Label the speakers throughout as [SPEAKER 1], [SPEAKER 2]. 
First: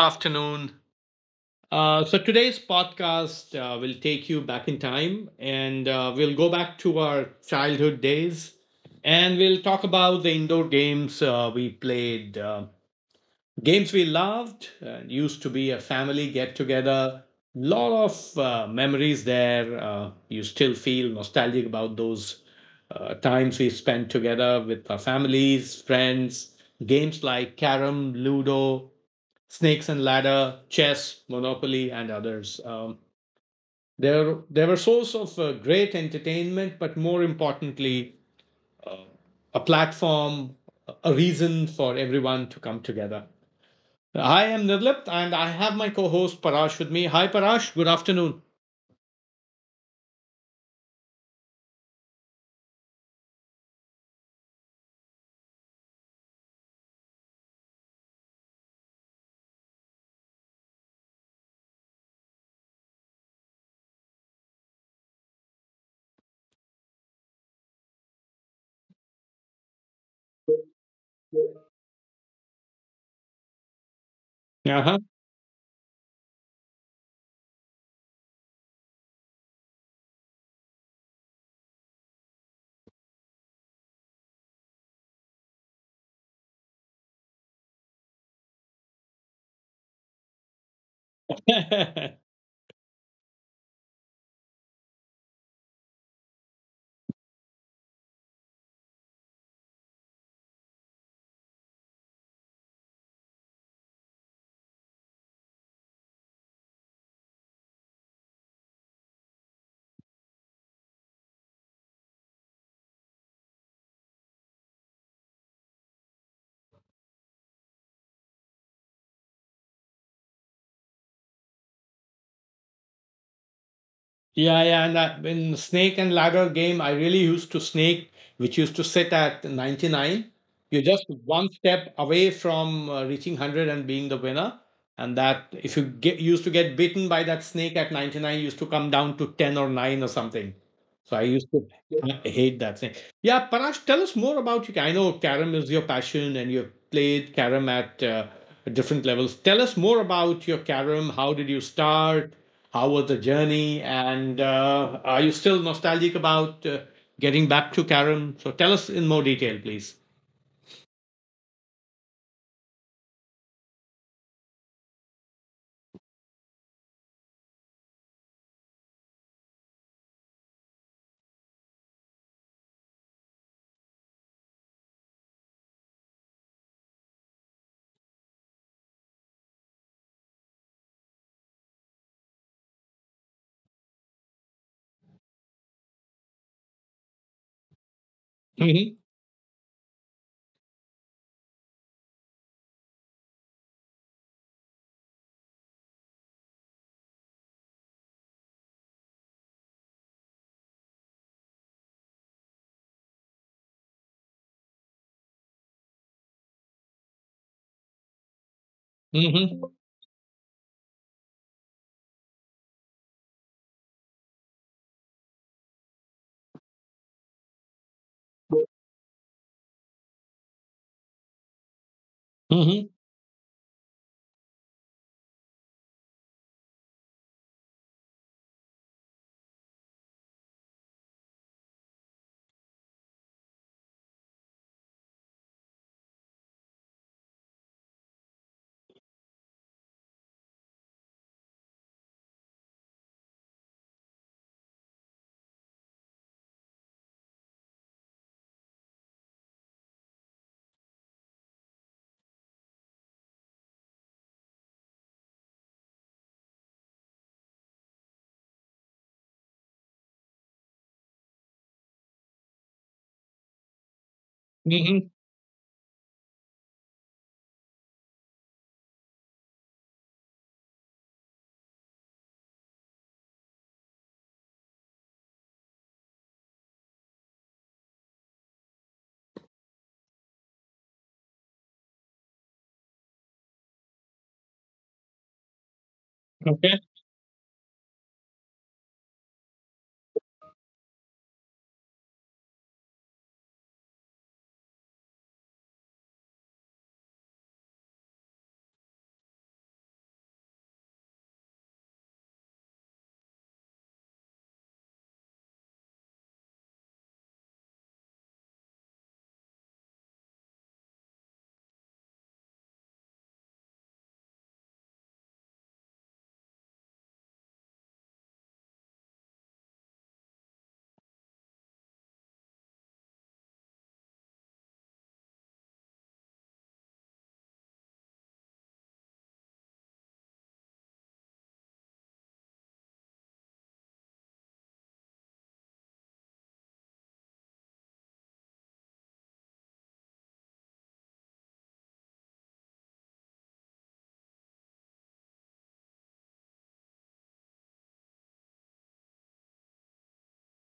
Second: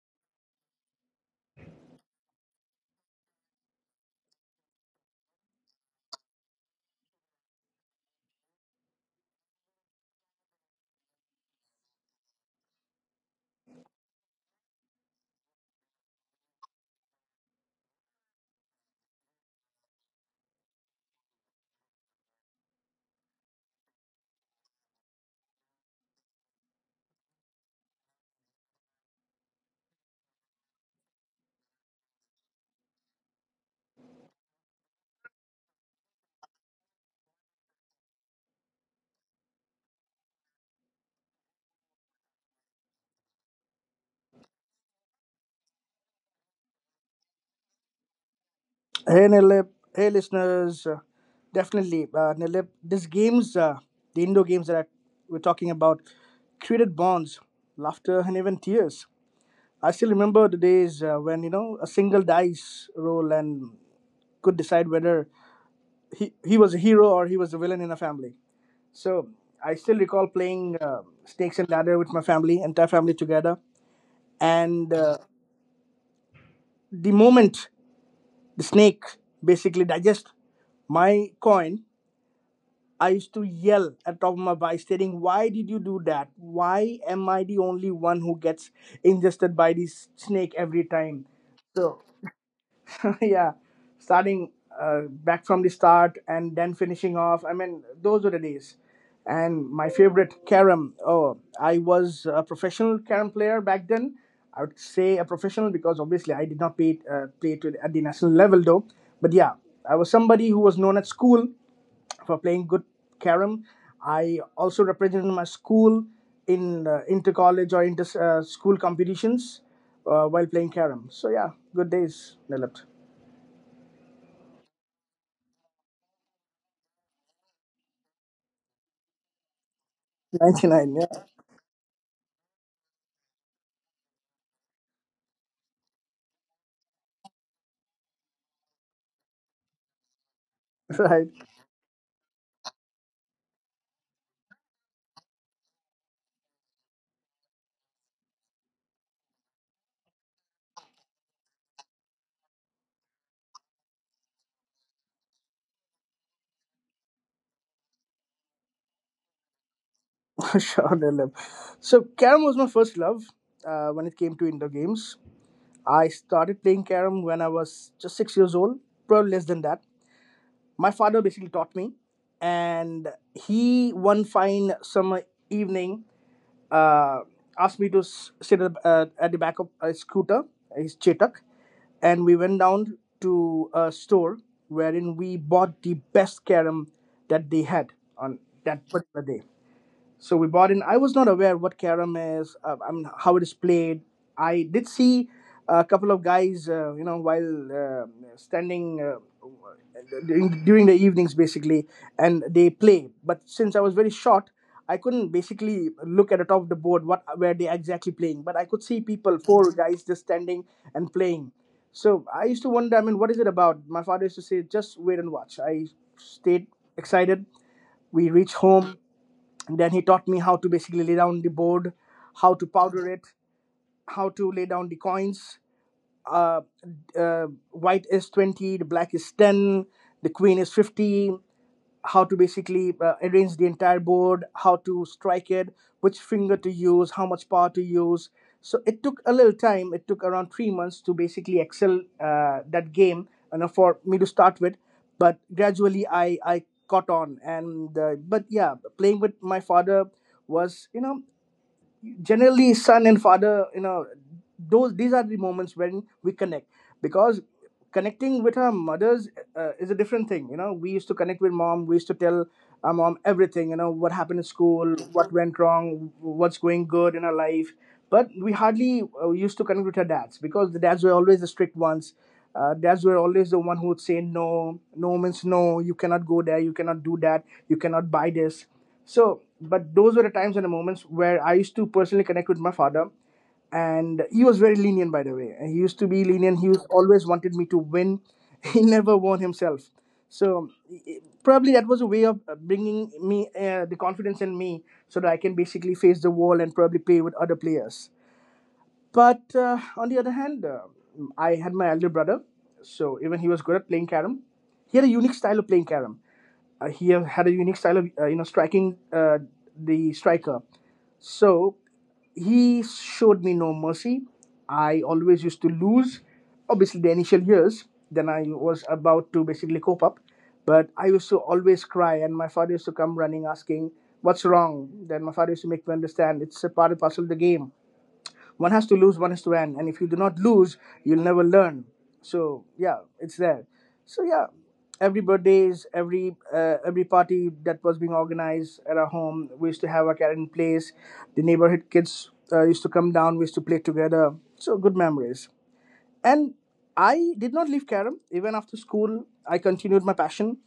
[SPEAKER 1] afternoon. Today's podcast will take you back in time, and we'll go back to our childhood days, and we'll talk about the indoor games we played, games we loved, used to be a family get together. Lot of memories there. You still feel nostalgic about those times we spent together with our families, friends, games like Carom, Ludo, Snakes and Ladder, Chess, Monopoly, and others. They were a source of great entertainment, but more importantly, a platform, a reason for everyone to come together. I am Nirlip, and I have my co-host Parash with me. Hi, Parash. Good afternoon.
[SPEAKER 2] Hey Nilip, hey listeners, definitely Nilip. These games, the indoor games that we're talking about, created bonds, laughter, and even tears. I still remember the days when you know a single dice roll and could decide whether he was a hero or he was a villain in a family. So I still recall playing Snakes and Ladder with my family, entire family together. And the moment the snake basically digests my coin, I used to yell at top of my voice, stating, "Why did you do that? Why am I the only one who gets ingested by this snake every time?"
[SPEAKER 1] Uh-huh.
[SPEAKER 2] Yeah, starting back from the start and then finishing off. I mean, those were the days. And my favorite carom. Oh, I was a professional carom player back then. I would say a professional because obviously I did not play play to at the national level though. But yeah, I was somebody who was known at school for playing good carom. I also represented my school in inter college or inter school competitions while playing carom. So yeah, good days, Nilip.
[SPEAKER 1] Yeah, yeah, and that, in snake and ladder game, I really used to snake, which used to sit at 99.
[SPEAKER 2] Ninety
[SPEAKER 1] You're
[SPEAKER 2] nine,
[SPEAKER 1] just
[SPEAKER 2] yeah,
[SPEAKER 1] one step away from reaching 100 and being the winner. And that if you get used to get bitten by that snake at 99, used to come down to 10 or 9 or something. So I
[SPEAKER 2] right,
[SPEAKER 1] used to hate that thing. Yeah, Parash, tell us more about you. I know Karam is your passion, and you've played Karam at different levels. Tell us more about your Karam. How did you start? How was the journey? And are you still nostalgic about getting back to Karam? So tell us in more detail, please.
[SPEAKER 2] sure, Nilip. So carom was my first love when it came to indoor games. I started playing carom when I was just 6 years old, probably less than that. My father basically taught me, and he one fine summer evening uh, asked me to sit at the back of a scooter, his Chetak, and we went down to a store wherein we bought the best carom that they had on that
[SPEAKER 1] Hmm.
[SPEAKER 2] particular day. So we bought in. I was not aware what Karam is, I mean, how it is played. I did see a couple of guys, you know, while standing during, the evenings, basically, and they play. But since I was very short, I couldn't basically look at the top of the board what where they exactly playing. But I could see people,
[SPEAKER 1] Hmm.
[SPEAKER 2] 4 guys, just standing and playing. So I used to wonder, I mean, what is it about? My father used to say, just wait and watch. I stayed excited. We reach home, then he taught me how to basically lay down the board, how to
[SPEAKER 1] Mm-hmm.
[SPEAKER 2] powder it, how to lay down the coins, uh, white is 20, the black is 10, the queen is 50, how to basically arrange the entire board, how to strike it, which finger to use, how much power to use. So it took a little time. It took around 3 months to basically excel that game, and for me to start with. But gradually, I caught on, and but yeah, playing with my father was, you know, generally son and father, you know, those these are the moments when we connect, because connecting with our mothers is a different thing, you know, we used to connect with mom, we used to tell our mom everything, you know, what happened in school,
[SPEAKER 1] Mm-hmm.
[SPEAKER 2] what went wrong, what's going good in our life, but we hardly used to connect with our dads because the dads were always the strict ones. Dads were always the one who would say no, no means no. You cannot go there. You cannot do that. You cannot buy this. So, but those were the times and the moments where I used to personally connect with my father, and he was very lenient, by the way. He used to be lenient, he
[SPEAKER 1] Okay.
[SPEAKER 2] was always wanted me to win. He never won himself, so probably that was a way of bringing me the confidence in me so that I can basically face the wall and probably play with other players. But on the other hand, I had my elder brother, so even he was good at playing carom. He had a unique style of playing carom. He had a unique style of you know striking the striker. So he showed me no mercy. I always used to lose. Obviously, the initial years, then I was about to basically cope up. But I used to always cry, and my father used to come running asking, What's wrong? Then my father used to make me understand it's a part and parcel of the game, one has to lose, one has to win, and if you do not lose, you'll never learn. So yeah, it's there. So yeah, every birthdays, every party that was being organized at our home, we used to have a karen place. The neighborhood kids used to come down, we used to play together, so good memories. And I did not leave Karam even after school. I continued my passion.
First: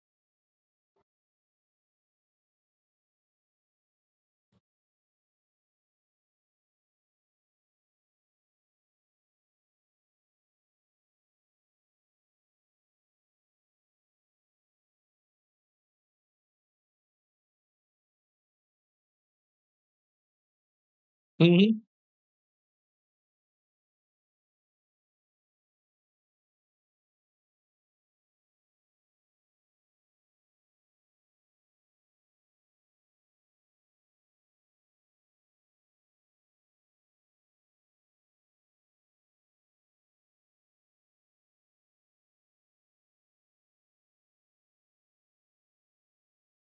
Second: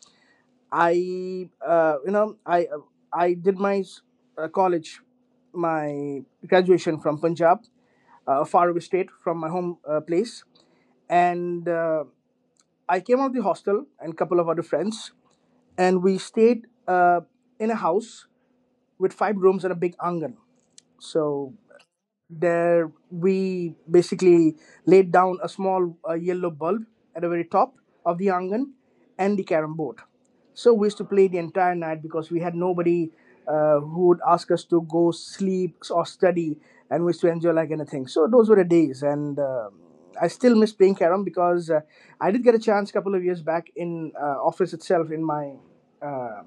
[SPEAKER 2] I you know I did my college, my graduation from Punjab, a faraway state from my home place, and I came out of the hostel and a couple of other friends, and we stayed in a house with 5 rooms and a big angan. So
[SPEAKER 1] Mm-hmm.
[SPEAKER 2] there we basically laid down a small yellow bulb at the very top of the angan and the carom board. So we used to play the entire night because we had nobody who would ask us to go sleep or study, and we used to enjoy like anything. So those were the days, and I still miss playing carom because I did get a chance a couple of years back in office itself in my. Uh,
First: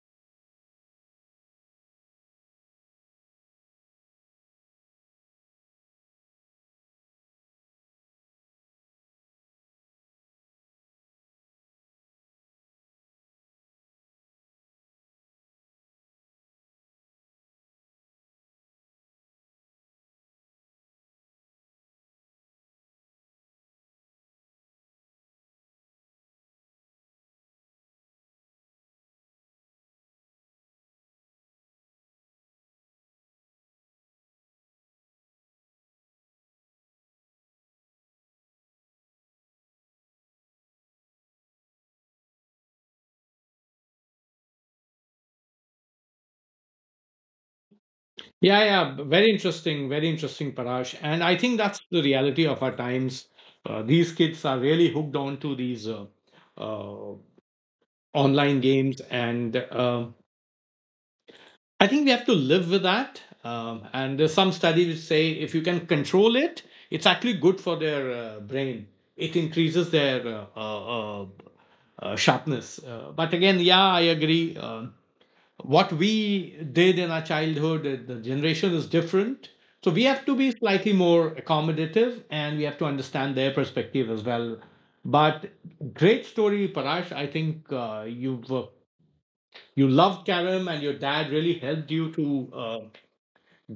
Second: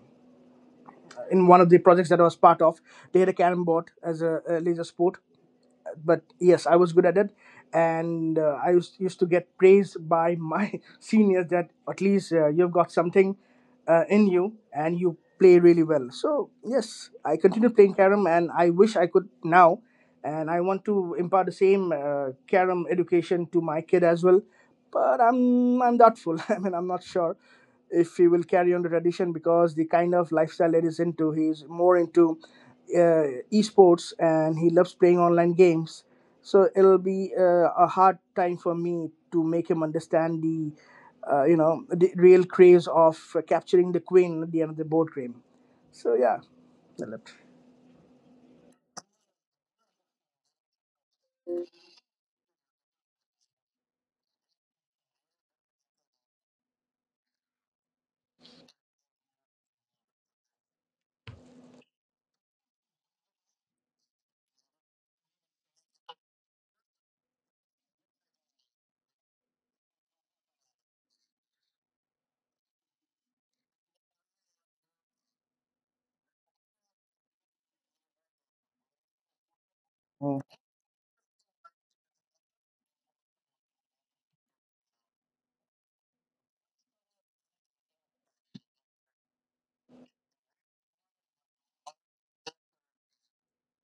[SPEAKER 2] in one of the projects that I was part of, they had a carom board as a laser sport, but yes, I was good at it, and uh, I used to get praised by my seniors that at least you've got something in you and you play really well. So yes, I continue playing carom, and I wish I could now, and I want to impart the same carom education to my kid as well. But I'm doubtful. I mean, I'm not sure if he will carry on the tradition because the kind of lifestyle that he's into, he's more into esports, and he loves playing online games. So it'll be a hard time for me to make him understand the, you know, the real craze of capturing the queen at the end of the board game. So yeah,
[SPEAKER 1] Yeah, yeah. Very interesting. Very interesting, Parash. And I think that's the reality of our times. These kids are really hooked on to these uh, online games, and I think we have to live with that. And there's some studies which say if you can control it, it's actually good for their brain. It increases their sharpness. But again, yeah, I agree. What we did in our childhood, the generation is different, so we have to be slightly more accommodative, and we have to understand their perspective as well. But great story, Parash. I think you loved Karim, and your dad really helped you to uh,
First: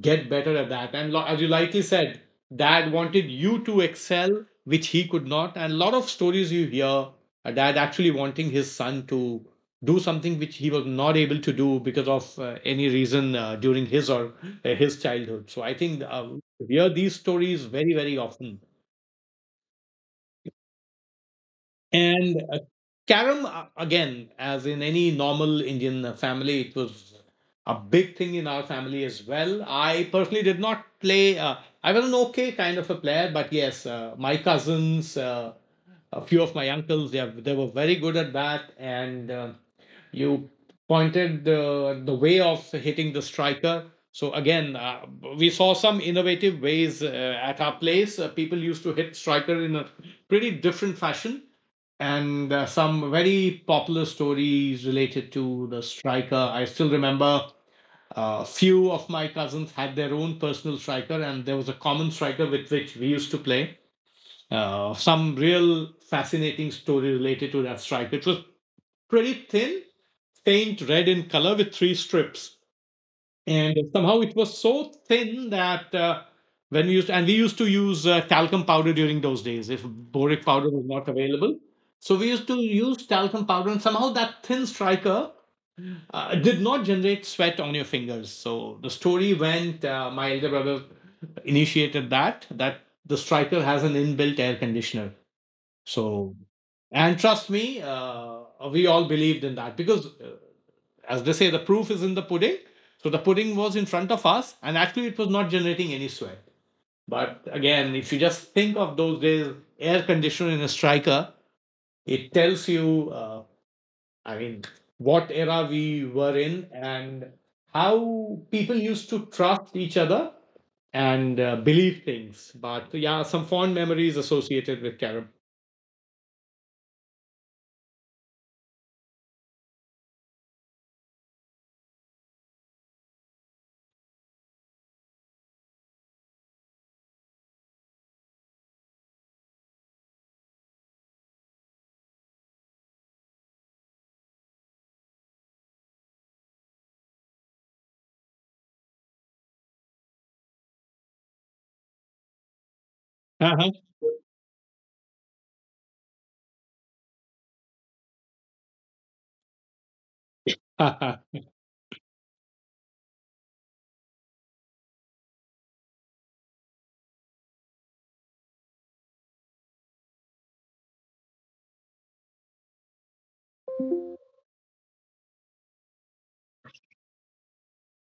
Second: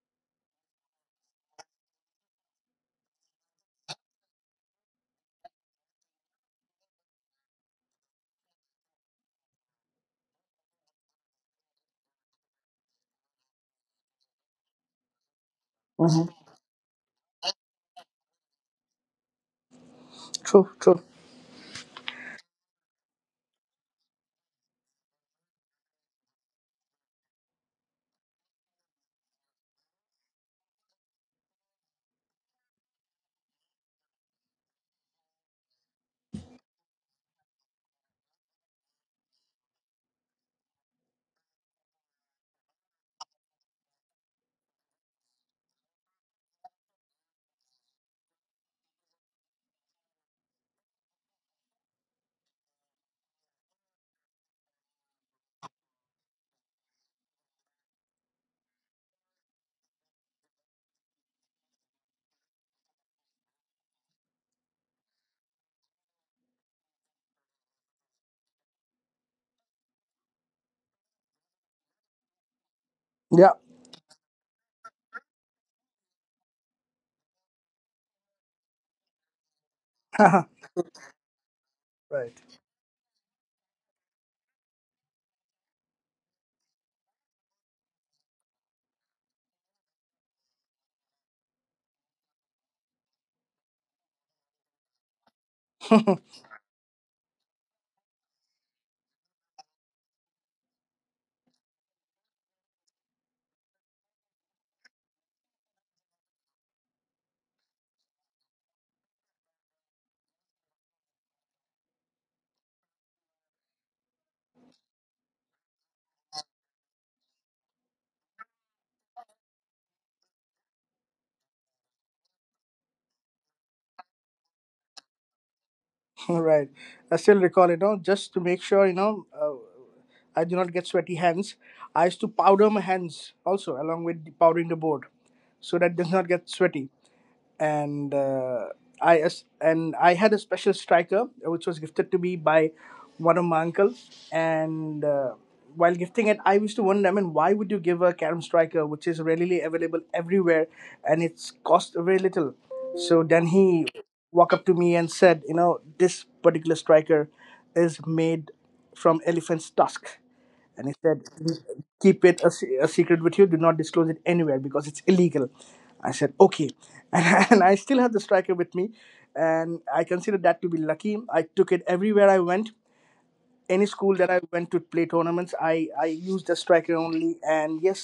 [SPEAKER 1] get better at that. And as you rightly said, dad wanted you to excel, which he could not. And a lot of stories you hear, a dad actually wanting his son to do something which he was not able to do because of any reason during his or his childhood. So I think
[SPEAKER 2] Mm-hmm.
[SPEAKER 1] we hear these stories very, very often.
[SPEAKER 2] True, true.
[SPEAKER 1] And carom, again, as in any normal Indian family, it was a big thing in our family as well. I personally did not play. I was an okay kind of a player, but yes, my cousins, a few of my uncles, they were very good at that. And you pointed the way of hitting the striker. So again, we saw some innovative ways at our place. People used to hit striker in a pretty different fashion, and some very popular stories related to the striker. I still remember a few of my cousins had their own personal striker, and there was a common striker with which we used to play. Some real fascinating story related to that striker. It was pretty thin, faint red in color with three strips,
[SPEAKER 2] Yeah,
[SPEAKER 1] and somehow it was so thin that when we used and we used to use talcum powder during those days, if boric powder was not available. So we
[SPEAKER 2] right.
[SPEAKER 1] used to use talcum powder, and somehow that thin striker did not generate sweat on your fingers. So the story went, my elder brother initiated that the striker has an inbuilt air conditioner. so and trust me, we all believed in that, because as they say, the proof is in the pudding. So the pudding was in front of us, and actually it was not generating any sweat. But again, if you just think of those days, air conditioner in a striker, it tells you, I mean, what era we were in, and how people used to trust each other and believe things. But yeah, some fond memories associated with carom.
[SPEAKER 2] All right. I still recall, you know, just to make sure, you know, I do not get sweaty hands. I used to powder my hands also along with powdering the board so that it does not get sweaty, and and I had a special striker which was gifted to me by one of my uncles. And while gifting it, I used to wonder, I mean, why would you give a carom striker which is readily available everywhere and it's cost very little? So then
[SPEAKER 1] Uh-huh.
[SPEAKER 2] he walked up to me and said, you know, this particular striker is made from elephant's tusk, and he said keep it a, a secret with you, do not disclose it anywhere because it's illegal. I said okay, and I still have the striker with me, and I considered that to be lucky. I took it everywhere I went. Any school that I went to play tournaments, I used the striker only, and yes,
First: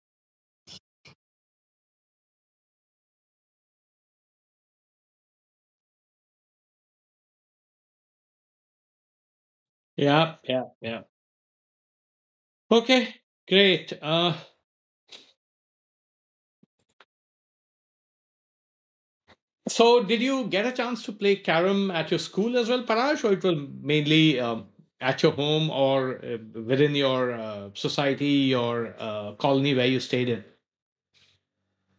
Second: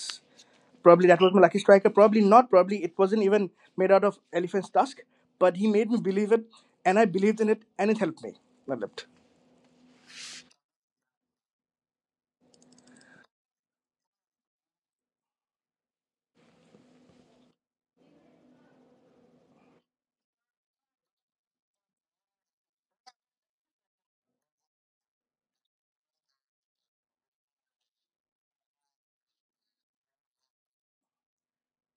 [SPEAKER 2] probably that was my lucky striker, probably not, probably it wasn't even made out of elephant's tusk, but he made me believe it, and I believed in it, and it helped me. Matlab,
[SPEAKER 1] Yeah, yeah, yeah. Okay, great. So, did you get a chance to play carom at your school as well, Parash, or it was mainly at your home or within your society or colony where you stayed in?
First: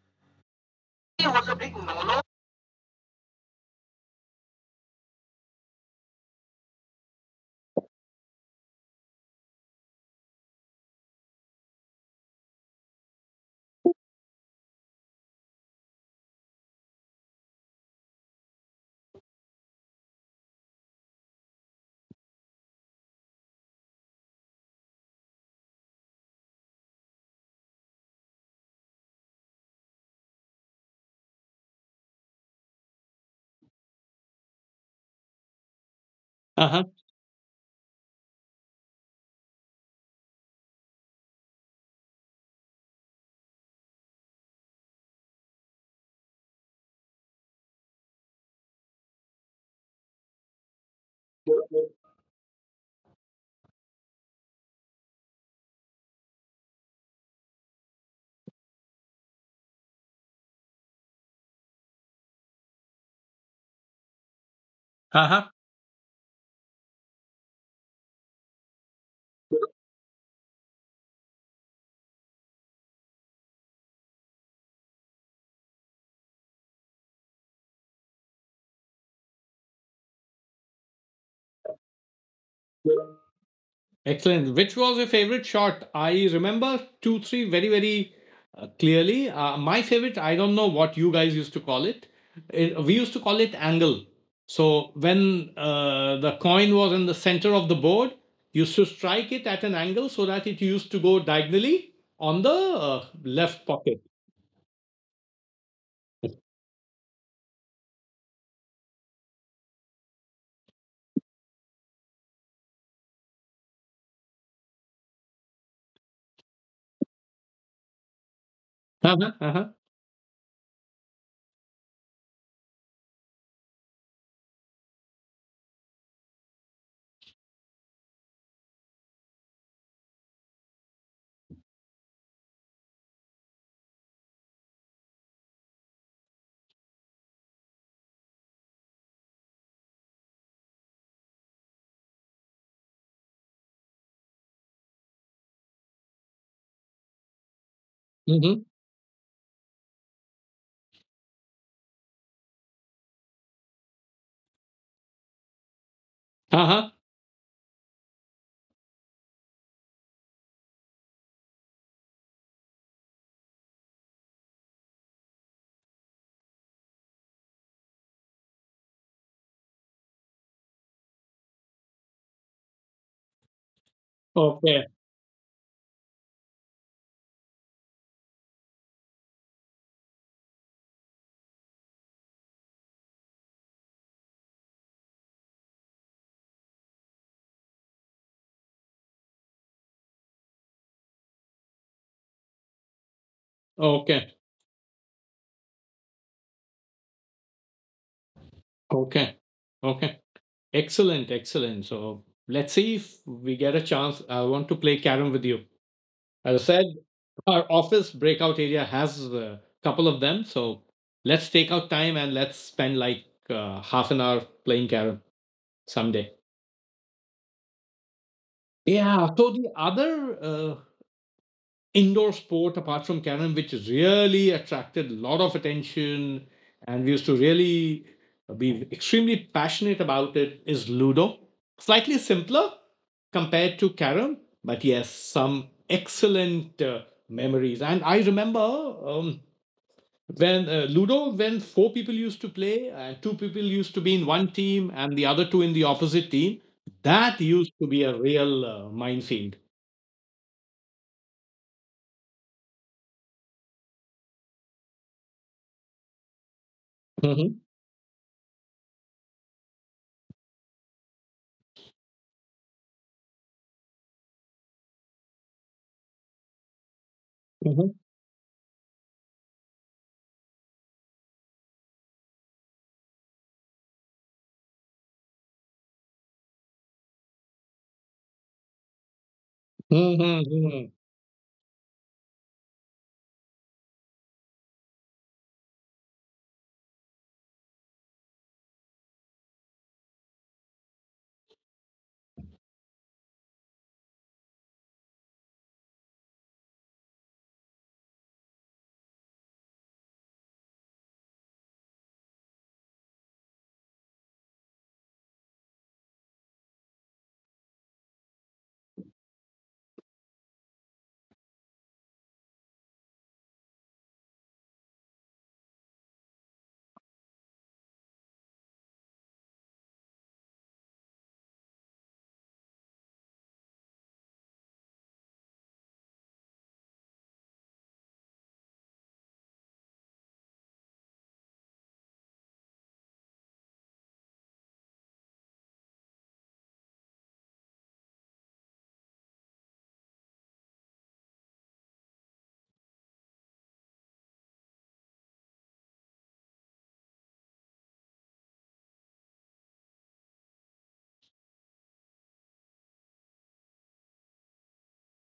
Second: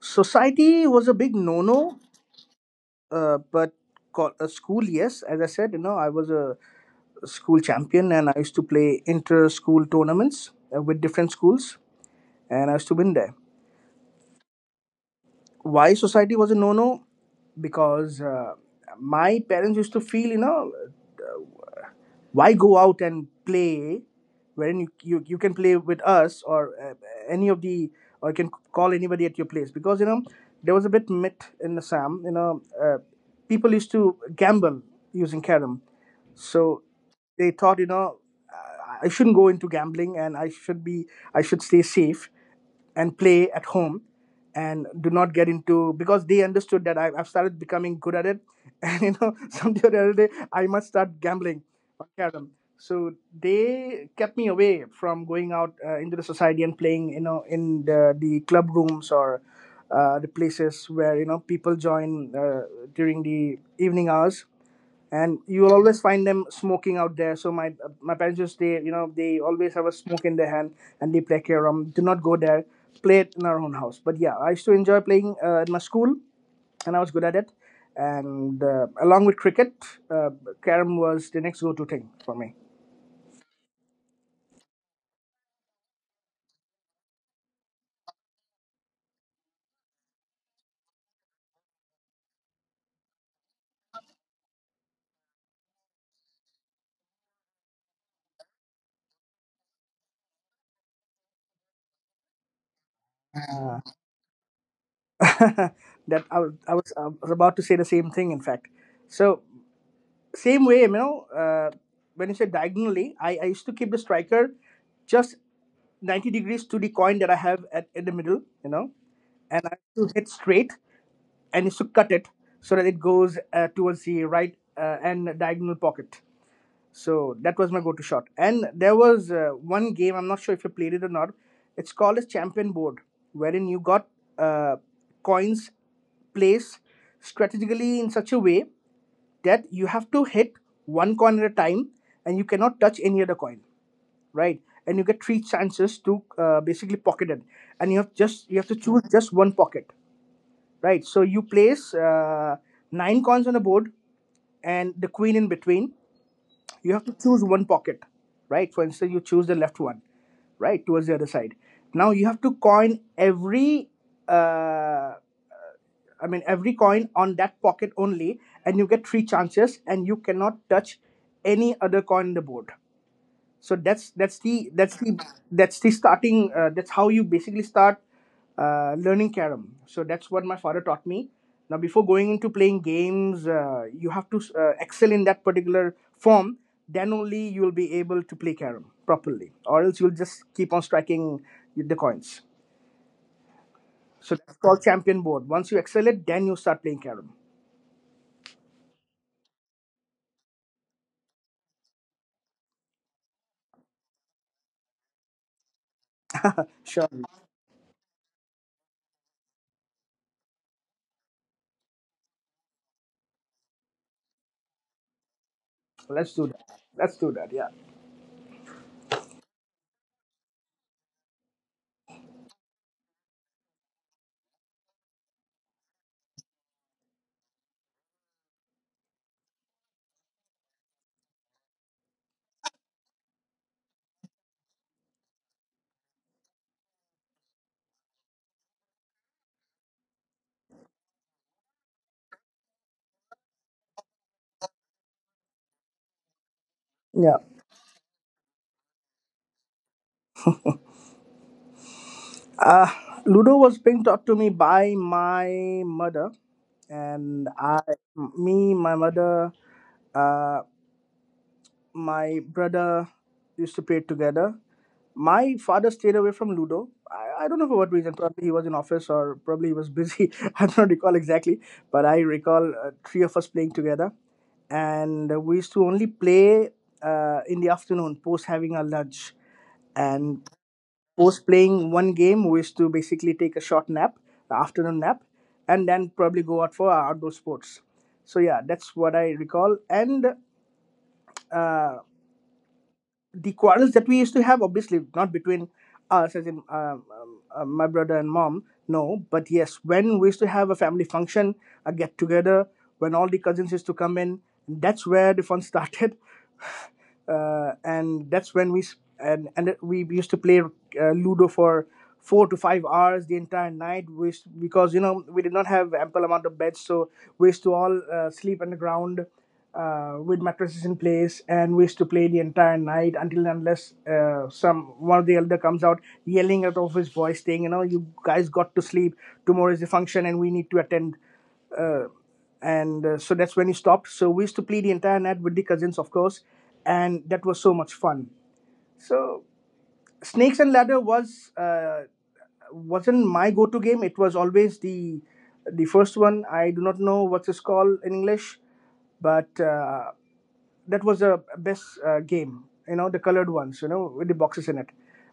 [SPEAKER 2] society was a big no no. But school, yes. As I said, you know, I was a school champion, and I used to play inter school tournaments with different schools, and I used to win there. Why society was a no no? Because my parents used to feel, you know, why go out and play wherein you can play with us or any of the or you can call anybody at your place because you know there was a bit myth in the sam people used to gamble using karam,
[SPEAKER 1] Uh
[SPEAKER 2] so
[SPEAKER 1] huh.
[SPEAKER 2] they thought i I shouldn't go into gambling and I should stay safe and play at home and do not get into because they understood that I've started becoming good at it and you know someday or the other day I must start gambling on carom, so they kept me away from going out into the society and playing you know in the club rooms or the places where you know people join during the evening hours,
[SPEAKER 1] Uh
[SPEAKER 2] and
[SPEAKER 1] huh.
[SPEAKER 2] you will always find them smoking out there. So my parents just they you know they always have a smoke in their hand and they play carom. Do not go there. Play it in our own house. But yeah, I used to enjoy playing at my school, and I was good at it. And along with cricket, uh, carom was the next go-to thing for me.
[SPEAKER 1] Excellent. Which was your favorite shot? I remember two, three very, very clearly. My favorite, I don't know what you guys used to call it. We used to call it angle. So when the coin was in the center of the board, you used to strike it at an angle so that it used to go diagonally on the left pocket.
[SPEAKER 2] that I was I was, I was about to say the same thing, in fact. So same way, you know, when you say diagonally, I used to keep the striker just 90 degrees to the coin that I have in the middle, you know,
[SPEAKER 1] Uh-huh,
[SPEAKER 2] and
[SPEAKER 1] uh-huh,
[SPEAKER 2] I used to hit straight and used to cut it so that it goes towards the right and diagonal pocket. So that was my go to shot. And there was one game, I'm not sure if you played it or not, it's called as Champion Board, wherein you got uh, coins placed strategically in such a way that you have to hit one coin at a time, and you cannot touch any other coin, right? And you get three chances to basically pocket it, and you have
[SPEAKER 1] mhm,
[SPEAKER 2] to choose just one pocket. Right, so you place nine coins on the board and the queen in between. You
[SPEAKER 1] uh-huh.
[SPEAKER 2] have to choose one pocket, right? For instance, you choose the left one, right, towards the other side. Now you have to coin every uh, every coin on that pocket only, and you get three chances, and you cannot touch any other coin on the board. So that's the
[SPEAKER 1] Okay,
[SPEAKER 2] that's the that's the starting. That's how you basically start learning carom. So that's what my father taught me. Now, before going into playing games, you have to excel in that particular form. Then only you will be able to play carom properly, or else you'll just keep on striking the coins.
[SPEAKER 1] okay,
[SPEAKER 2] So that's called champion board. Once you excel it, then you start playing carom.
[SPEAKER 1] okay, okay. Excellent, excellent. So let's see if we get a chance. I want to play carom with you. As I said,
[SPEAKER 2] Sure.
[SPEAKER 1] our office breakout area has a couple of them. So let's take out time and let's spend like half an hour playing carrom someday.
[SPEAKER 2] Let's do that. Let's do that. Yeah.
[SPEAKER 1] Yeah. So the other indoor sport apart from carrom, which really attracted a lot of attention, and we used to really be extremely passionate about it, is Ludo. Slightly simpler compared to carrom, but yes, some excellent memories. And I remember um, When Ludo, when four people used to play and two people used to be in one team and the other two in the opposite team,
[SPEAKER 2] Yeah.
[SPEAKER 1] that used to be a real minefield.
[SPEAKER 2] Uh, Ludo was being taught to me by my mother, and
[SPEAKER 1] Mm-hmm.
[SPEAKER 2] me, my mother, uh, my brother used to play it together. My father stayed away from Ludo. I don't know for what
[SPEAKER 1] Mm-hmm.
[SPEAKER 2] reason. Probably he was in office or probably he was busy. I don't recall exactly, but I recall three of us playing together. And we used to only play in the afternoon post having our lunch. And
[SPEAKER 1] Mm-hmm.
[SPEAKER 2] post playing one game, we used to basically take a short nap, afternoon nap, and then probably go out for our outdoor sports. So yeah, that's what I recall. And uh, the quarrels that we used to have, obviously not between us, as in my brother and mom, no, but yes, when we used to have a family function, a get together, when all the cousins used to come in, that's where the fun started and that's when we and we used to play Ludo for 4 to 5 hours the entire night, which because you know we did not have ample amount of beds, so we used to all sleep on the ground with mattresses in place, and we used to play the entire night until and unless some one of the elder comes out yelling at off his voice, saying, you know, you guys got to sleep. Tomorrow is the function, and we need to attend uh, and so that's when he stopped. So we used to play the entire night with the cousins, of course, and that was so much fun. So Snakes and Ladder was wasn't my go-to game. It was always the first one. I do not know what it's called in English, but that was the best game, you know, the colored ones, you know, with the boxes in it.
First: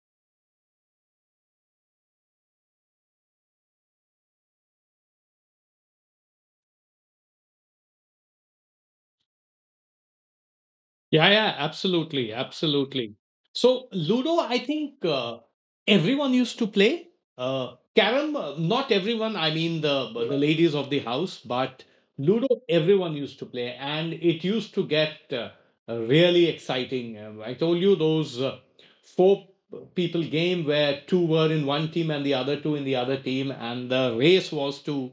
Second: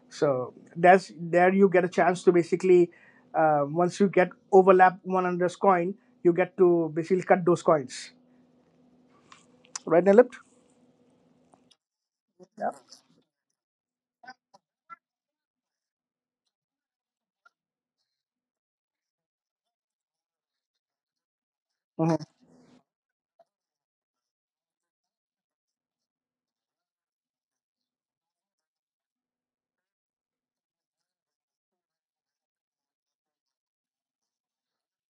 [SPEAKER 2] So that's there you get a chance to basically, once you get overlap one another's coin, you get to basically cut those coins, right, Nilip?
[SPEAKER 1] Yeah, yeah, absolutely,
[SPEAKER 2] Yeah.
[SPEAKER 1] absolutely. So Ludo, I think everyone used to play. Carrom, not everyone. I mean, the ladies of the house, but
[SPEAKER 2] Mhm.
[SPEAKER 1] Ludo, everyone used to play, and it used to get really exciting. I told you those four people game where two were in one team and the other two in the other team, and the race was to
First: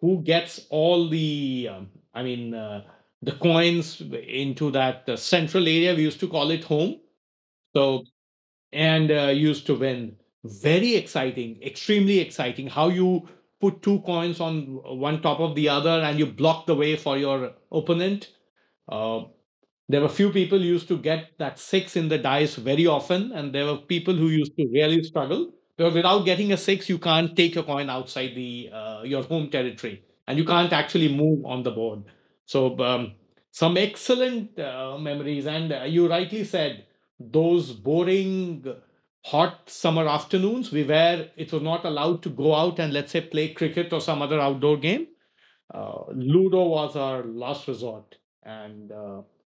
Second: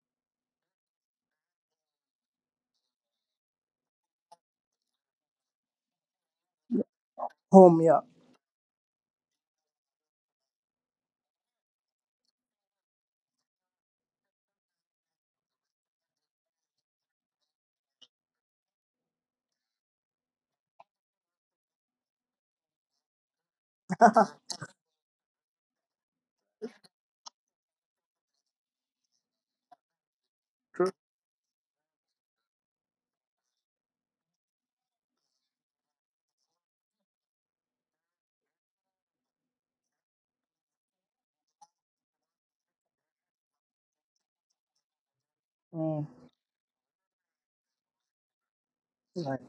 [SPEAKER 1] who gets all the I mean, the coins into that central area. We used to call it home.
[SPEAKER 2] Home, yeah.
[SPEAKER 1] So, and used to win. Very exciting, extremely exciting. How you put two coins on one top of the other and you block the way for your opponent. Uh, there were few people who used to get that six in the dice very often, and there were people who used to really struggle, because without getting a six, you can't take your coin outside the your home territory, and you can't
[SPEAKER 2] True.
[SPEAKER 1] actually move on the board. So some excellent memories, and you rightly said, those boring hot summer afternoons, we were it was not allowed to go out and let's say play cricket or some other outdoor game.
[SPEAKER 2] Mm,
[SPEAKER 1] Ludo was our last resort, and
[SPEAKER 2] right.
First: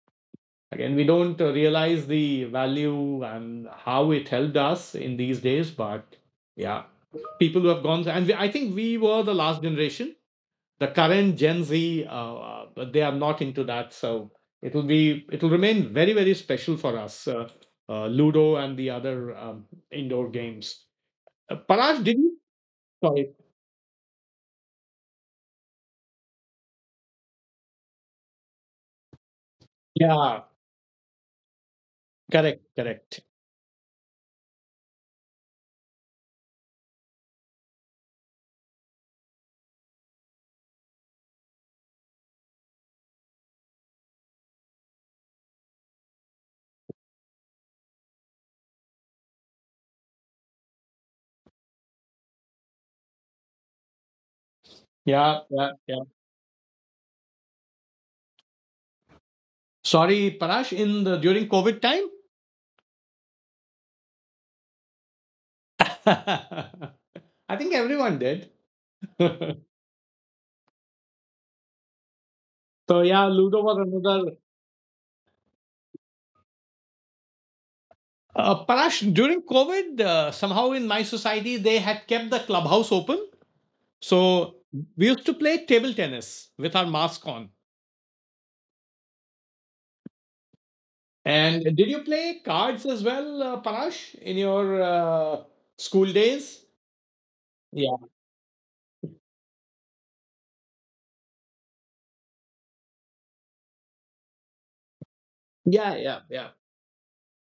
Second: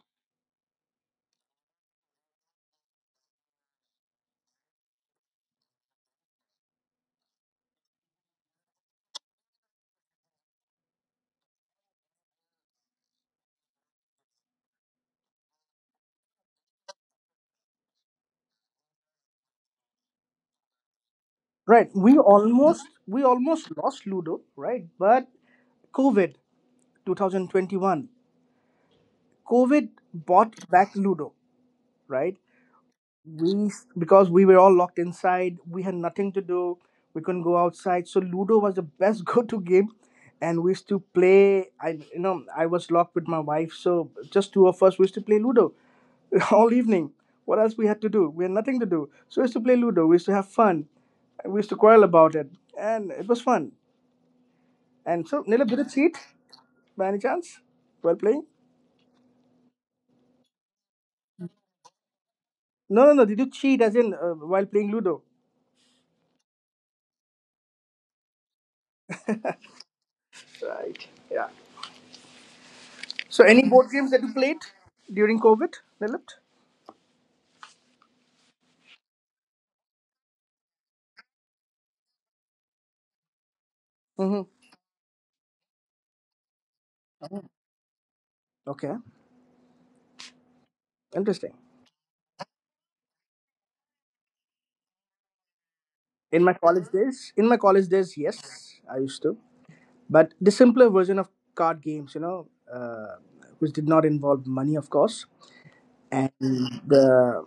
[SPEAKER 1] again, we don't realize the value and how it helped us in these days, but yeah, people who have gone, I think we were the last generation. The current Gen Z, uh, they are not into that, so it will remain very, very special for us. Ludo and the other indoor games.
[SPEAKER 2] Right
[SPEAKER 1] Parash,
[SPEAKER 2] we
[SPEAKER 1] did you?
[SPEAKER 2] almost, we
[SPEAKER 1] Sorry.
[SPEAKER 2] almost lost ludo, right? But covid 2021, covid
[SPEAKER 1] Yeah,
[SPEAKER 2] bought back ludo, right?
[SPEAKER 1] correct, correct.
[SPEAKER 2] We, because we were all locked inside, we had nothing to do, we couldn't go outside, so ludo was the best go-to game. And we used to play, I you know I was locked with my wife, so just two of us, we used to play ludo all evening. What else we had to do? We had nothing to do, so we used to play ludo, we used to have fun, we used to quarrel about it, and it was fun. And
[SPEAKER 1] Yeah,
[SPEAKER 2] so Nila,
[SPEAKER 1] yeah,
[SPEAKER 2] did you
[SPEAKER 1] yeah.
[SPEAKER 2] cheat by any chance while playing?
[SPEAKER 1] Sorry, Parash, in the during COVID time.
[SPEAKER 2] No, no, no, did you cheat as in while playing ludo?
[SPEAKER 1] I think everyone did.
[SPEAKER 2] Right. Yeah.
[SPEAKER 1] So yeah,
[SPEAKER 2] So,
[SPEAKER 1] Ludo
[SPEAKER 2] any
[SPEAKER 1] was
[SPEAKER 2] board games that you
[SPEAKER 1] another.
[SPEAKER 2] played during COVID, Lilith?
[SPEAKER 1] Parash, during COVID, somehow in my society, they had kept the clubhouse open.
[SPEAKER 2] Hmm.
[SPEAKER 1] So we used to play table tennis with our mask on.
[SPEAKER 2] Okay, interesting.
[SPEAKER 1] And did you play cards as well, Parash, in your school days?
[SPEAKER 2] In my college
[SPEAKER 1] Yeah,
[SPEAKER 2] days, yes, I used to, but the simpler version of card games, you know, uh, which did not involve money, of course,
[SPEAKER 1] yeah, yeah,
[SPEAKER 2] and
[SPEAKER 1] yeah,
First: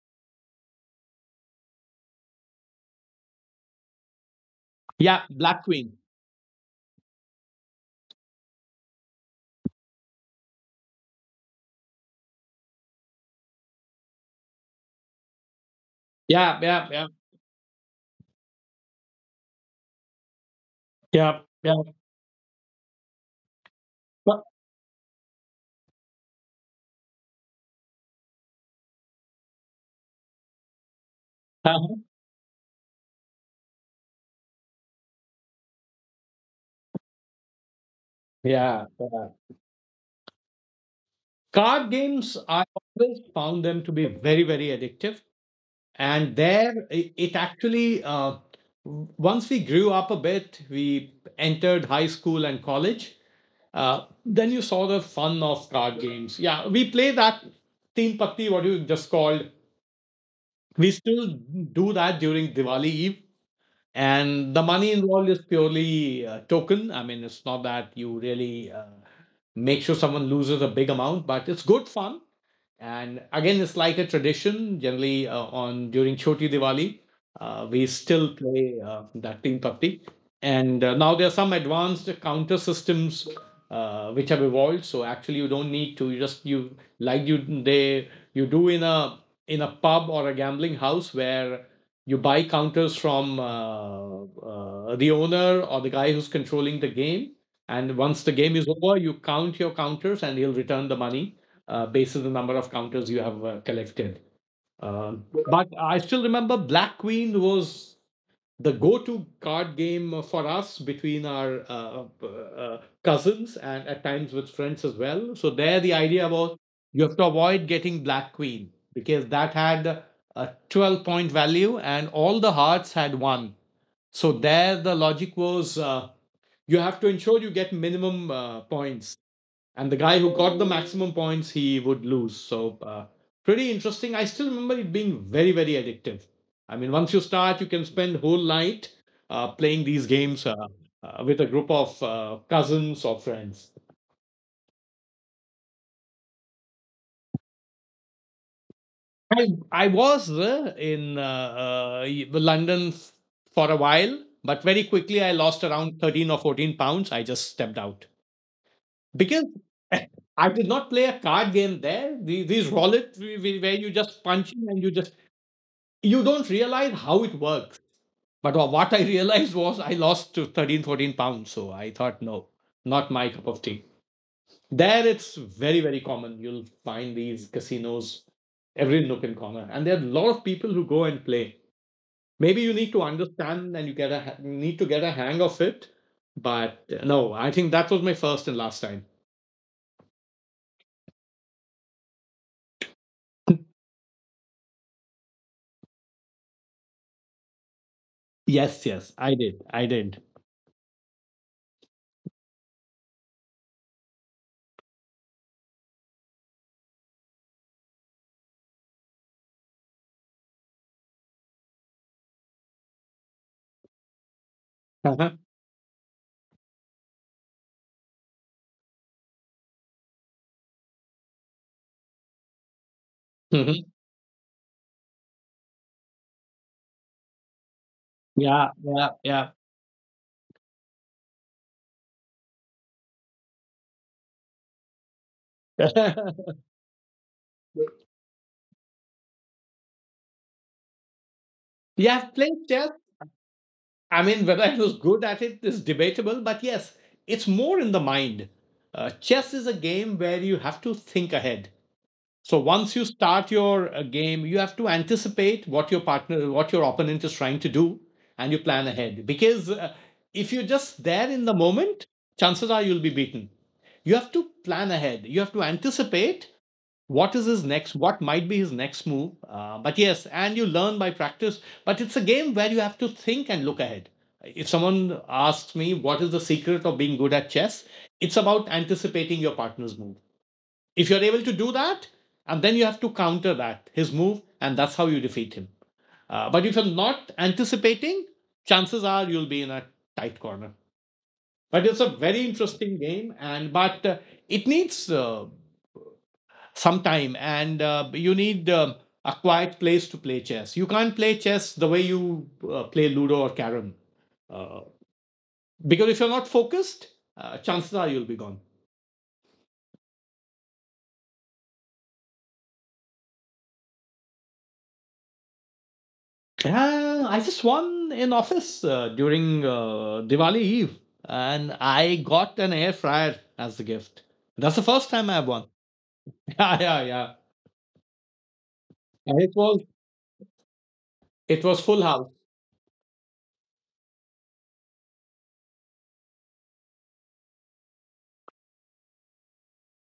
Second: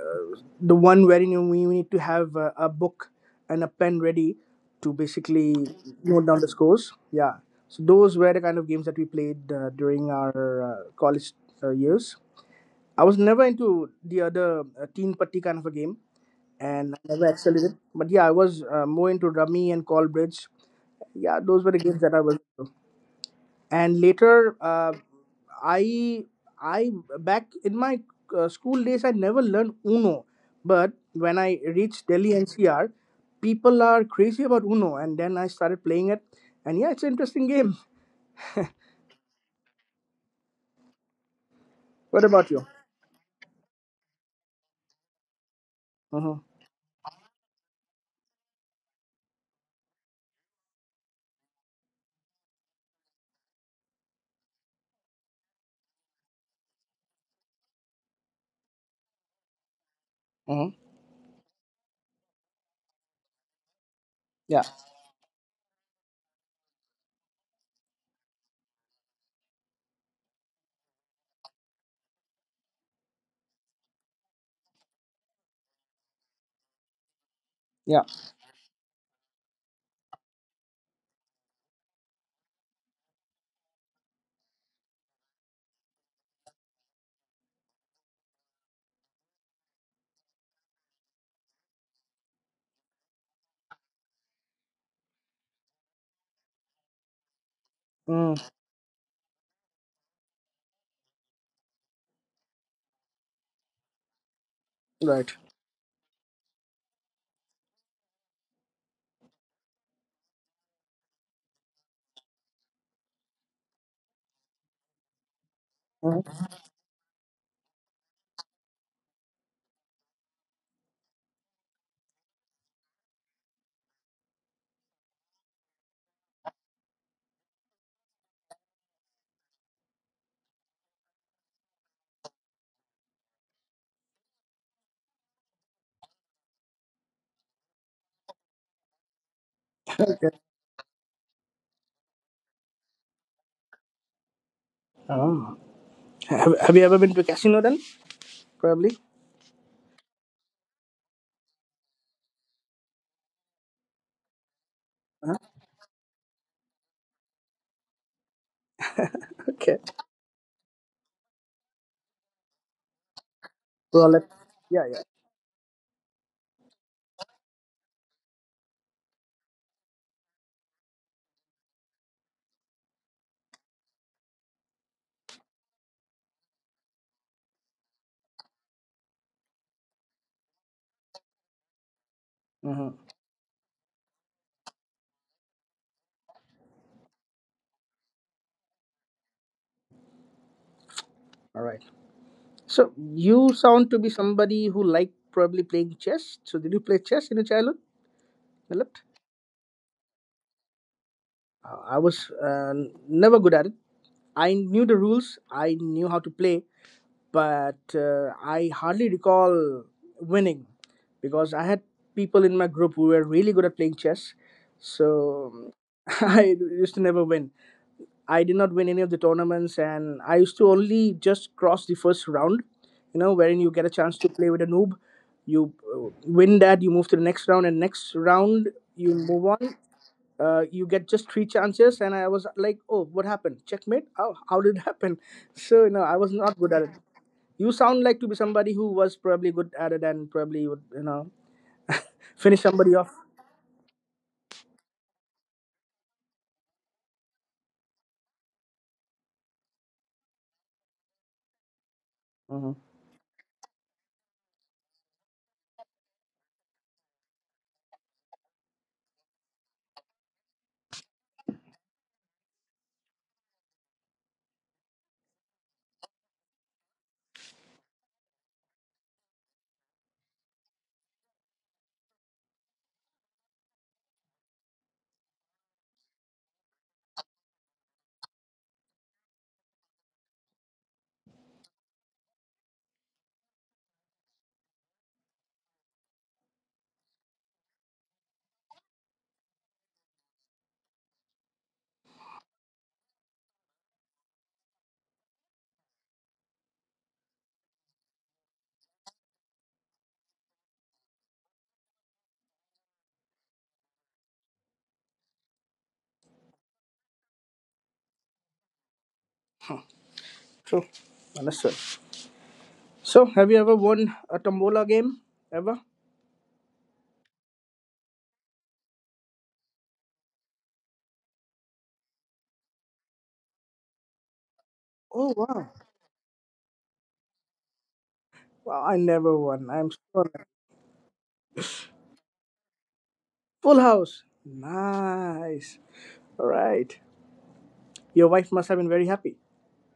[SPEAKER 2] uh, the one wherein you need to have a book and a pen ready to
[SPEAKER 1] yeah.
[SPEAKER 2] basically
[SPEAKER 1] Black Queen.
[SPEAKER 2] note down the scores. Yeah, so those were the kind of games that we played during our college years. I was never into the other teen patti kind of a game,
[SPEAKER 1] Yeah, yeah,
[SPEAKER 2] and
[SPEAKER 1] yeah,
[SPEAKER 2] I never excelled in it. But yeah, I was more into rummy and call bridge.
[SPEAKER 1] yeah,
[SPEAKER 2] Yeah, those were
[SPEAKER 1] yeah.
[SPEAKER 2] the games that I was. Into. And
[SPEAKER 1] But-
[SPEAKER 2] later, I I back in my school days, I never learned Uno. But when I
[SPEAKER 1] Uh-huh.
[SPEAKER 2] reached Delhi NCR, people are crazy about Uno, and then I started playing it. And yeah, it's an interesting game.
[SPEAKER 1] Yeah, yeah. Card
[SPEAKER 2] What
[SPEAKER 1] games,
[SPEAKER 2] about
[SPEAKER 1] I
[SPEAKER 2] you?
[SPEAKER 1] always found them to be very, very addictive. And
[SPEAKER 2] Mm-hmm.
[SPEAKER 1] there it actually, once we grew up a bit, we entered high school and college. Then you saw the fun of card games. Yeah, we play that team patti. What you just called,
[SPEAKER 2] Mm-hmm.
[SPEAKER 1] we still do that during Diwali eve, and the
[SPEAKER 2] Yeah.
[SPEAKER 1] money involved is purely token. I mean, it's not that you really make sure someone loses a big amount, but it's good fun. And again, it's like a tradition. Generally, on during Choti Diwali, we
[SPEAKER 2] Yeah.
[SPEAKER 1] still play that team papti. And now there are some advanced counter systems which have evolved. So actually, you don't need to. You just you like you they you do in a pub or a gambling house where you buy counters from the owner or the guy who's controlling the game. And once the
[SPEAKER 2] Mm,
[SPEAKER 1] game is over, you count your counters, and he'll return the money based on the number of counters you have collected. Um,
[SPEAKER 2] right.
[SPEAKER 1] but I still remember Black Queen was the go-to card game for us between our cousins and at times with friends as well. So there, the idea was you have to avoid getting Black Queen because that had a 12 point value and all the hearts had one. So there, the logic was you have to ensure you get minimum points, and the guy who got the maximum points, he would lose. So pretty interesting. I still remember it being very, very addictive. I mean, once you start, you can spend whole night playing these games with a group of cousins or friends.
[SPEAKER 2] Mm-hmm. Have you ever been to a casino then? Probably.
[SPEAKER 1] I was in London for a while. But very quickly I lost
[SPEAKER 2] Uh-huh.
[SPEAKER 1] around 13 or £14. I just stepped out because
[SPEAKER 2] Okay.
[SPEAKER 1] I did not play a card game there. These roulette, where you just
[SPEAKER 2] Roulette.
[SPEAKER 1] punch in and you
[SPEAKER 2] Yeah,
[SPEAKER 1] just
[SPEAKER 2] yeah.
[SPEAKER 1] you don't realize how it works. But what I realized was I lost to 13, £14. So I thought, no, not my cup of tea. There it's very, very common. You'll find these casinos every nook and corner. And there are a lot of people who go and play. Maybe you need to
[SPEAKER 2] Mhm.
[SPEAKER 1] understand and you get a need to get a hang of it. But no, I think that was my first and last time.
[SPEAKER 2] All right. So you sound to be somebody who liked probably playing chess. So did you play chess in your childhood?
[SPEAKER 1] Yes,
[SPEAKER 2] Dilip?
[SPEAKER 1] yes, I did. I did.
[SPEAKER 2] I was never good at it. I knew the rules. I knew how to play, but I hardly recall winning because I had people in my group who were really good at playing chess.
[SPEAKER 1] Uh-huh.
[SPEAKER 2] So I used to never win. I did not win any of the tournaments, and I used to only just cross the first round, you know, wherein you
[SPEAKER 1] Mhm.
[SPEAKER 2] get a chance to play with a noob. You win that, you move to the next round, and next
[SPEAKER 1] Yeah,
[SPEAKER 2] round
[SPEAKER 1] yeah,
[SPEAKER 2] you
[SPEAKER 1] yeah.
[SPEAKER 2] move on. You get just three chances, and I was like, "Oh, what happened? Checkmate? Oh, how did it happen?" So you know, I was not good at it. You sound like to be somebody who was probably good at it and probably would, you know,
[SPEAKER 1] Yeah, have played
[SPEAKER 2] finish
[SPEAKER 1] chess.
[SPEAKER 2] somebody off.
[SPEAKER 1] I mean, whether I was good at it is debatable, but yes, it's more in the mind. Chess is a game where you have to think ahead. So
[SPEAKER 2] Hmm.
[SPEAKER 1] once you start your game, you have to anticipate what your partner, what your opponent is trying to do, and you plan ahead. Because if you're just there in the moment, chances are you'll be beaten. You have to plan ahead. You have to anticipate what is his next, what might be his next move, but yes, and you learn by practice, but it's a game where you have to think and look ahead. If someone asks me what is the secret of being good at chess, it's about anticipating your partner's move. If you're able to do that, and then you have to counter that his move, and that's how you defeat him. Uh, but if you're not anticipating, chances are you'll be in a tight corner. But it's a very interesting game, and but it needs some time, and you need a quiet place to play chess. You can't play chess the way you play Ludo or carrom. Uh, because if you're not focused, chances are you'll be gone.
[SPEAKER 2] True. Understood. So, have you ever won a Tombola game? Ever?
[SPEAKER 1] I just won in office during Diwali Eve, and I got an air fryer as the gift. That's the first time I've
[SPEAKER 2] Oh,
[SPEAKER 1] won.
[SPEAKER 2] wow.
[SPEAKER 1] Yeah, yeah, yeah.
[SPEAKER 2] Wow, I
[SPEAKER 1] And it
[SPEAKER 2] never
[SPEAKER 1] was
[SPEAKER 2] won. I'm sure.
[SPEAKER 1] it was full house.
[SPEAKER 2] Full house. Nice. All right. Your wife must have been very happy.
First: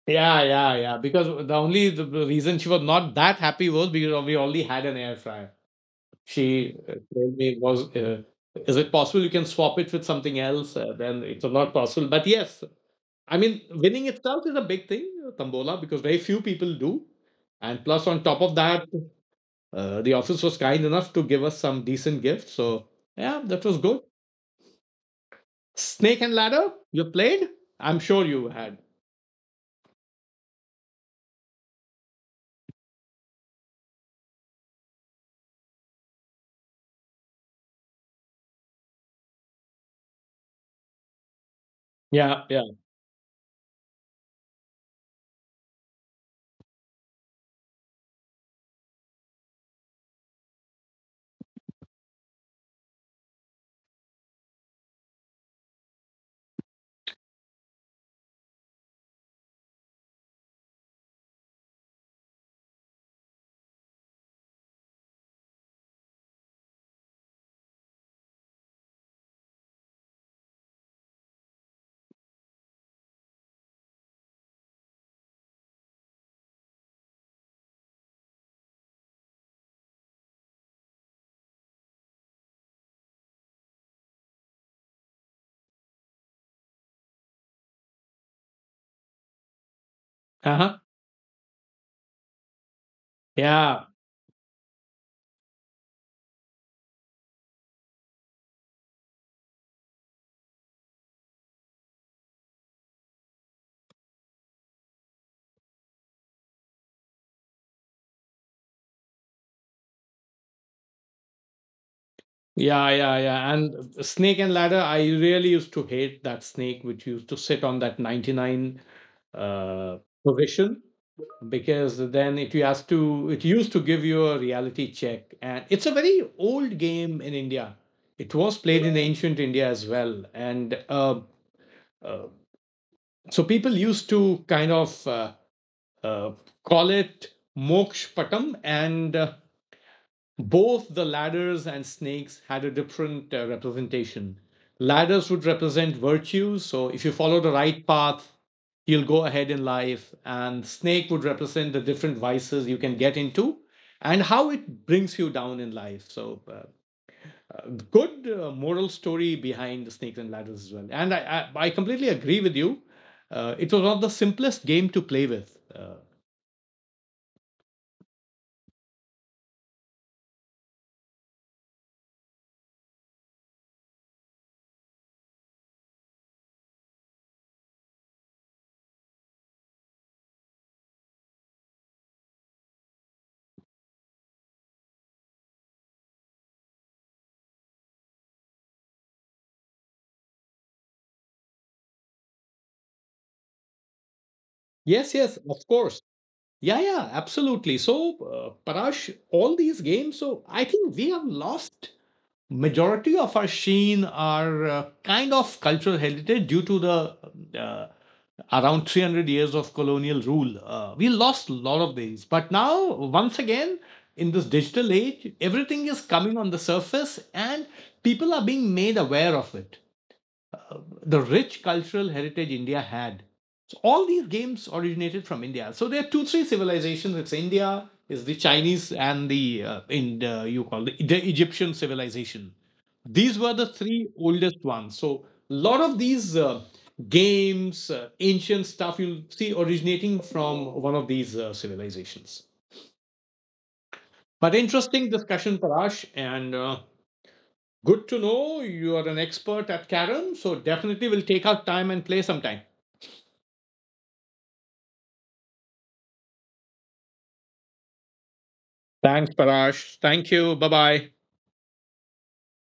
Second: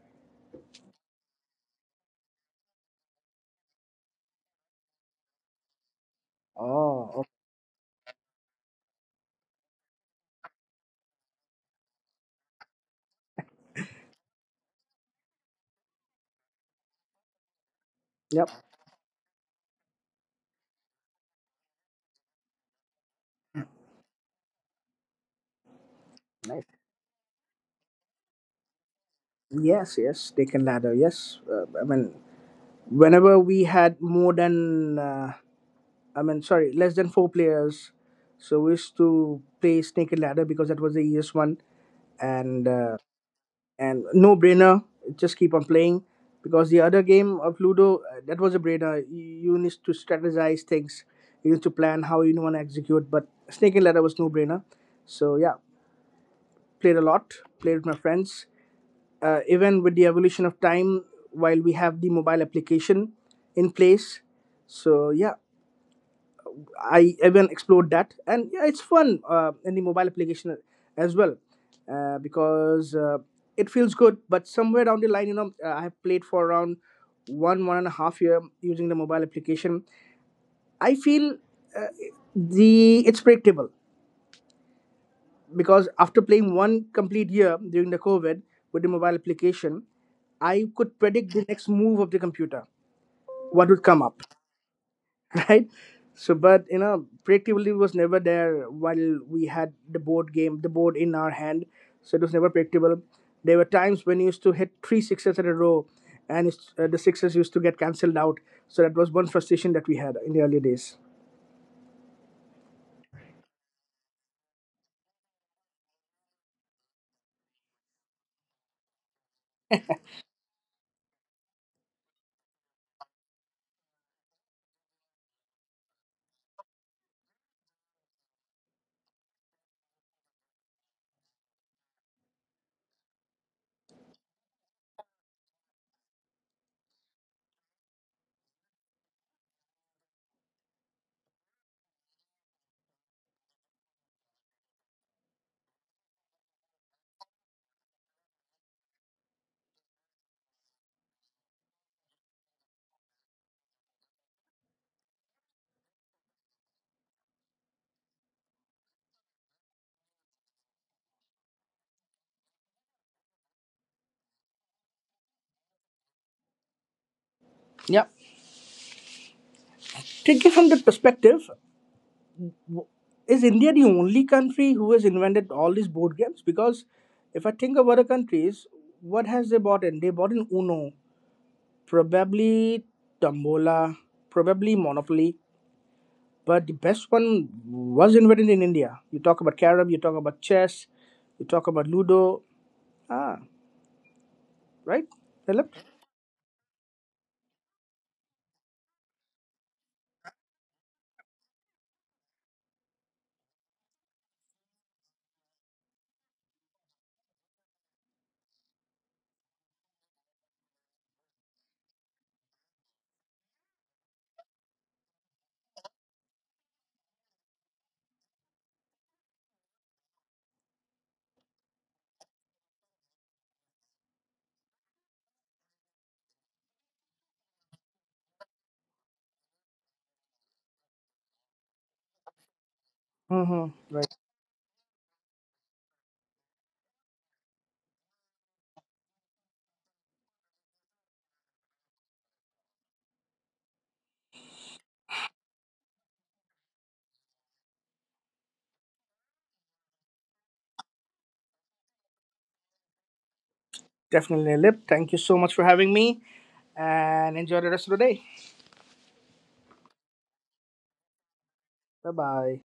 [SPEAKER 1] Yeah, yeah, yeah. Because the reason she was not that happy was because we already had an air fryer. She
[SPEAKER 2] Oh, okay.
[SPEAKER 1] told me was is it possible you can swap it with something else, then it's not possible, but yes, I mean, winning itself is a big thing, tambola, because very few people do. And plus, on top
[SPEAKER 2] Yep.
[SPEAKER 1] of that, the office was kind enough to give us some decent gifts. So yeah, that was good. Snake and Ladder
[SPEAKER 2] Nice.
[SPEAKER 1] you played, I'm sure you had.
[SPEAKER 2] Yes, yes. Taken ladder. Yes. I mean, whenever we had more than sorry, less than four players. So we used to play Snake and Ladder because that was the easiest one,
[SPEAKER 1] Yeah, yeah.
[SPEAKER 2] and uh, and no brainer. Just keep on playing because the other game of Ludo that was a brainer. You need to strategize things. You need to plan how you want to execute. But Snake and Ladder was no brainer. So yeah, played a lot. Played with my friends. Even with the evolution of time, while we have the mobile application in place, so yeah, I even explored that, and yeah, it's fun in the mobile application as well because it feels good. But somewhere down the line, you know, I have played for around one and a half year using the mobile application. I feel uh, the it's predictable because after playing one complete year during the COVID with the mobile application, I
[SPEAKER 1] Uh-huh.
[SPEAKER 2] could predict the next move of the computer, what
[SPEAKER 1] Yeah.
[SPEAKER 2] would come up. Right? So, but you know, practically was never there while we had the board game, the board in our hand. So it was never practicable. There were times when you used to hit three sixes in a row, and it's, the sixes used to get cancelled out. So that was one frustration that we had in the early days.
[SPEAKER 1] Yeah, yeah, yeah. And Snake and Ladder, I really used to hate that snake which used to sit on that 99 uh, position, because then it used to give you a reality check. And it's a very old game in India. It was played in ancient India as well, and uh, so people used to kind of uh, call it Moksh Patam, and both the ladders and snakes had a different representation. Ladders would represent virtues, so if you follow the right path, you'll go ahead in life, and snake would represent the different vices you can get into and how it brings you down in life. So, good moral story behind the snakes and ladders as well. And I completely agree with you. It was not the simplest game to play with.
[SPEAKER 2] Yeah, take it from that perspective. Is India the only country who has invented all these board games? Because if I think of other countries, what has they bought in? They bought in Uno, probably Tombola, probably Monopoly. But the best one was invented in India. You talk about carrom, you talk about chess, you talk about ludo. Ah, right,
[SPEAKER 1] Yes, yes, of
[SPEAKER 2] Dilip?
[SPEAKER 1] course. Yeah, yeah, absolutely. So, Parash, all these games, so I think we have lost majority of our sheen, our kind of cultural heritage due to the uh, around 300 years of colonial rule. We lost a lot of these. But now, once again, in this digital age, everything is coming on the surface and people are being made aware of it, the rich cultural heritage India had. So all these games originated from India. So there are two, three civilizations. It's India, is the Chinese, and the in the, you call the Egyptian civilization. These were the
[SPEAKER 2] Mm-hmm.
[SPEAKER 1] three
[SPEAKER 2] Right.
[SPEAKER 1] oldest ones. So a lot of these games, ancient stuff, you'll see originating from one of these civilizations. But interesting discussion, Parash, and good to know you are an expert at Karam. So definitely we'll take out time and play sometime.
[SPEAKER 2] Definitely, Dilip. Thank you so much for having me and enjoy the rest of the day.
[SPEAKER 1] Thanks, Parash. Thank you. Bye bye.
[SPEAKER 2] Bye bye.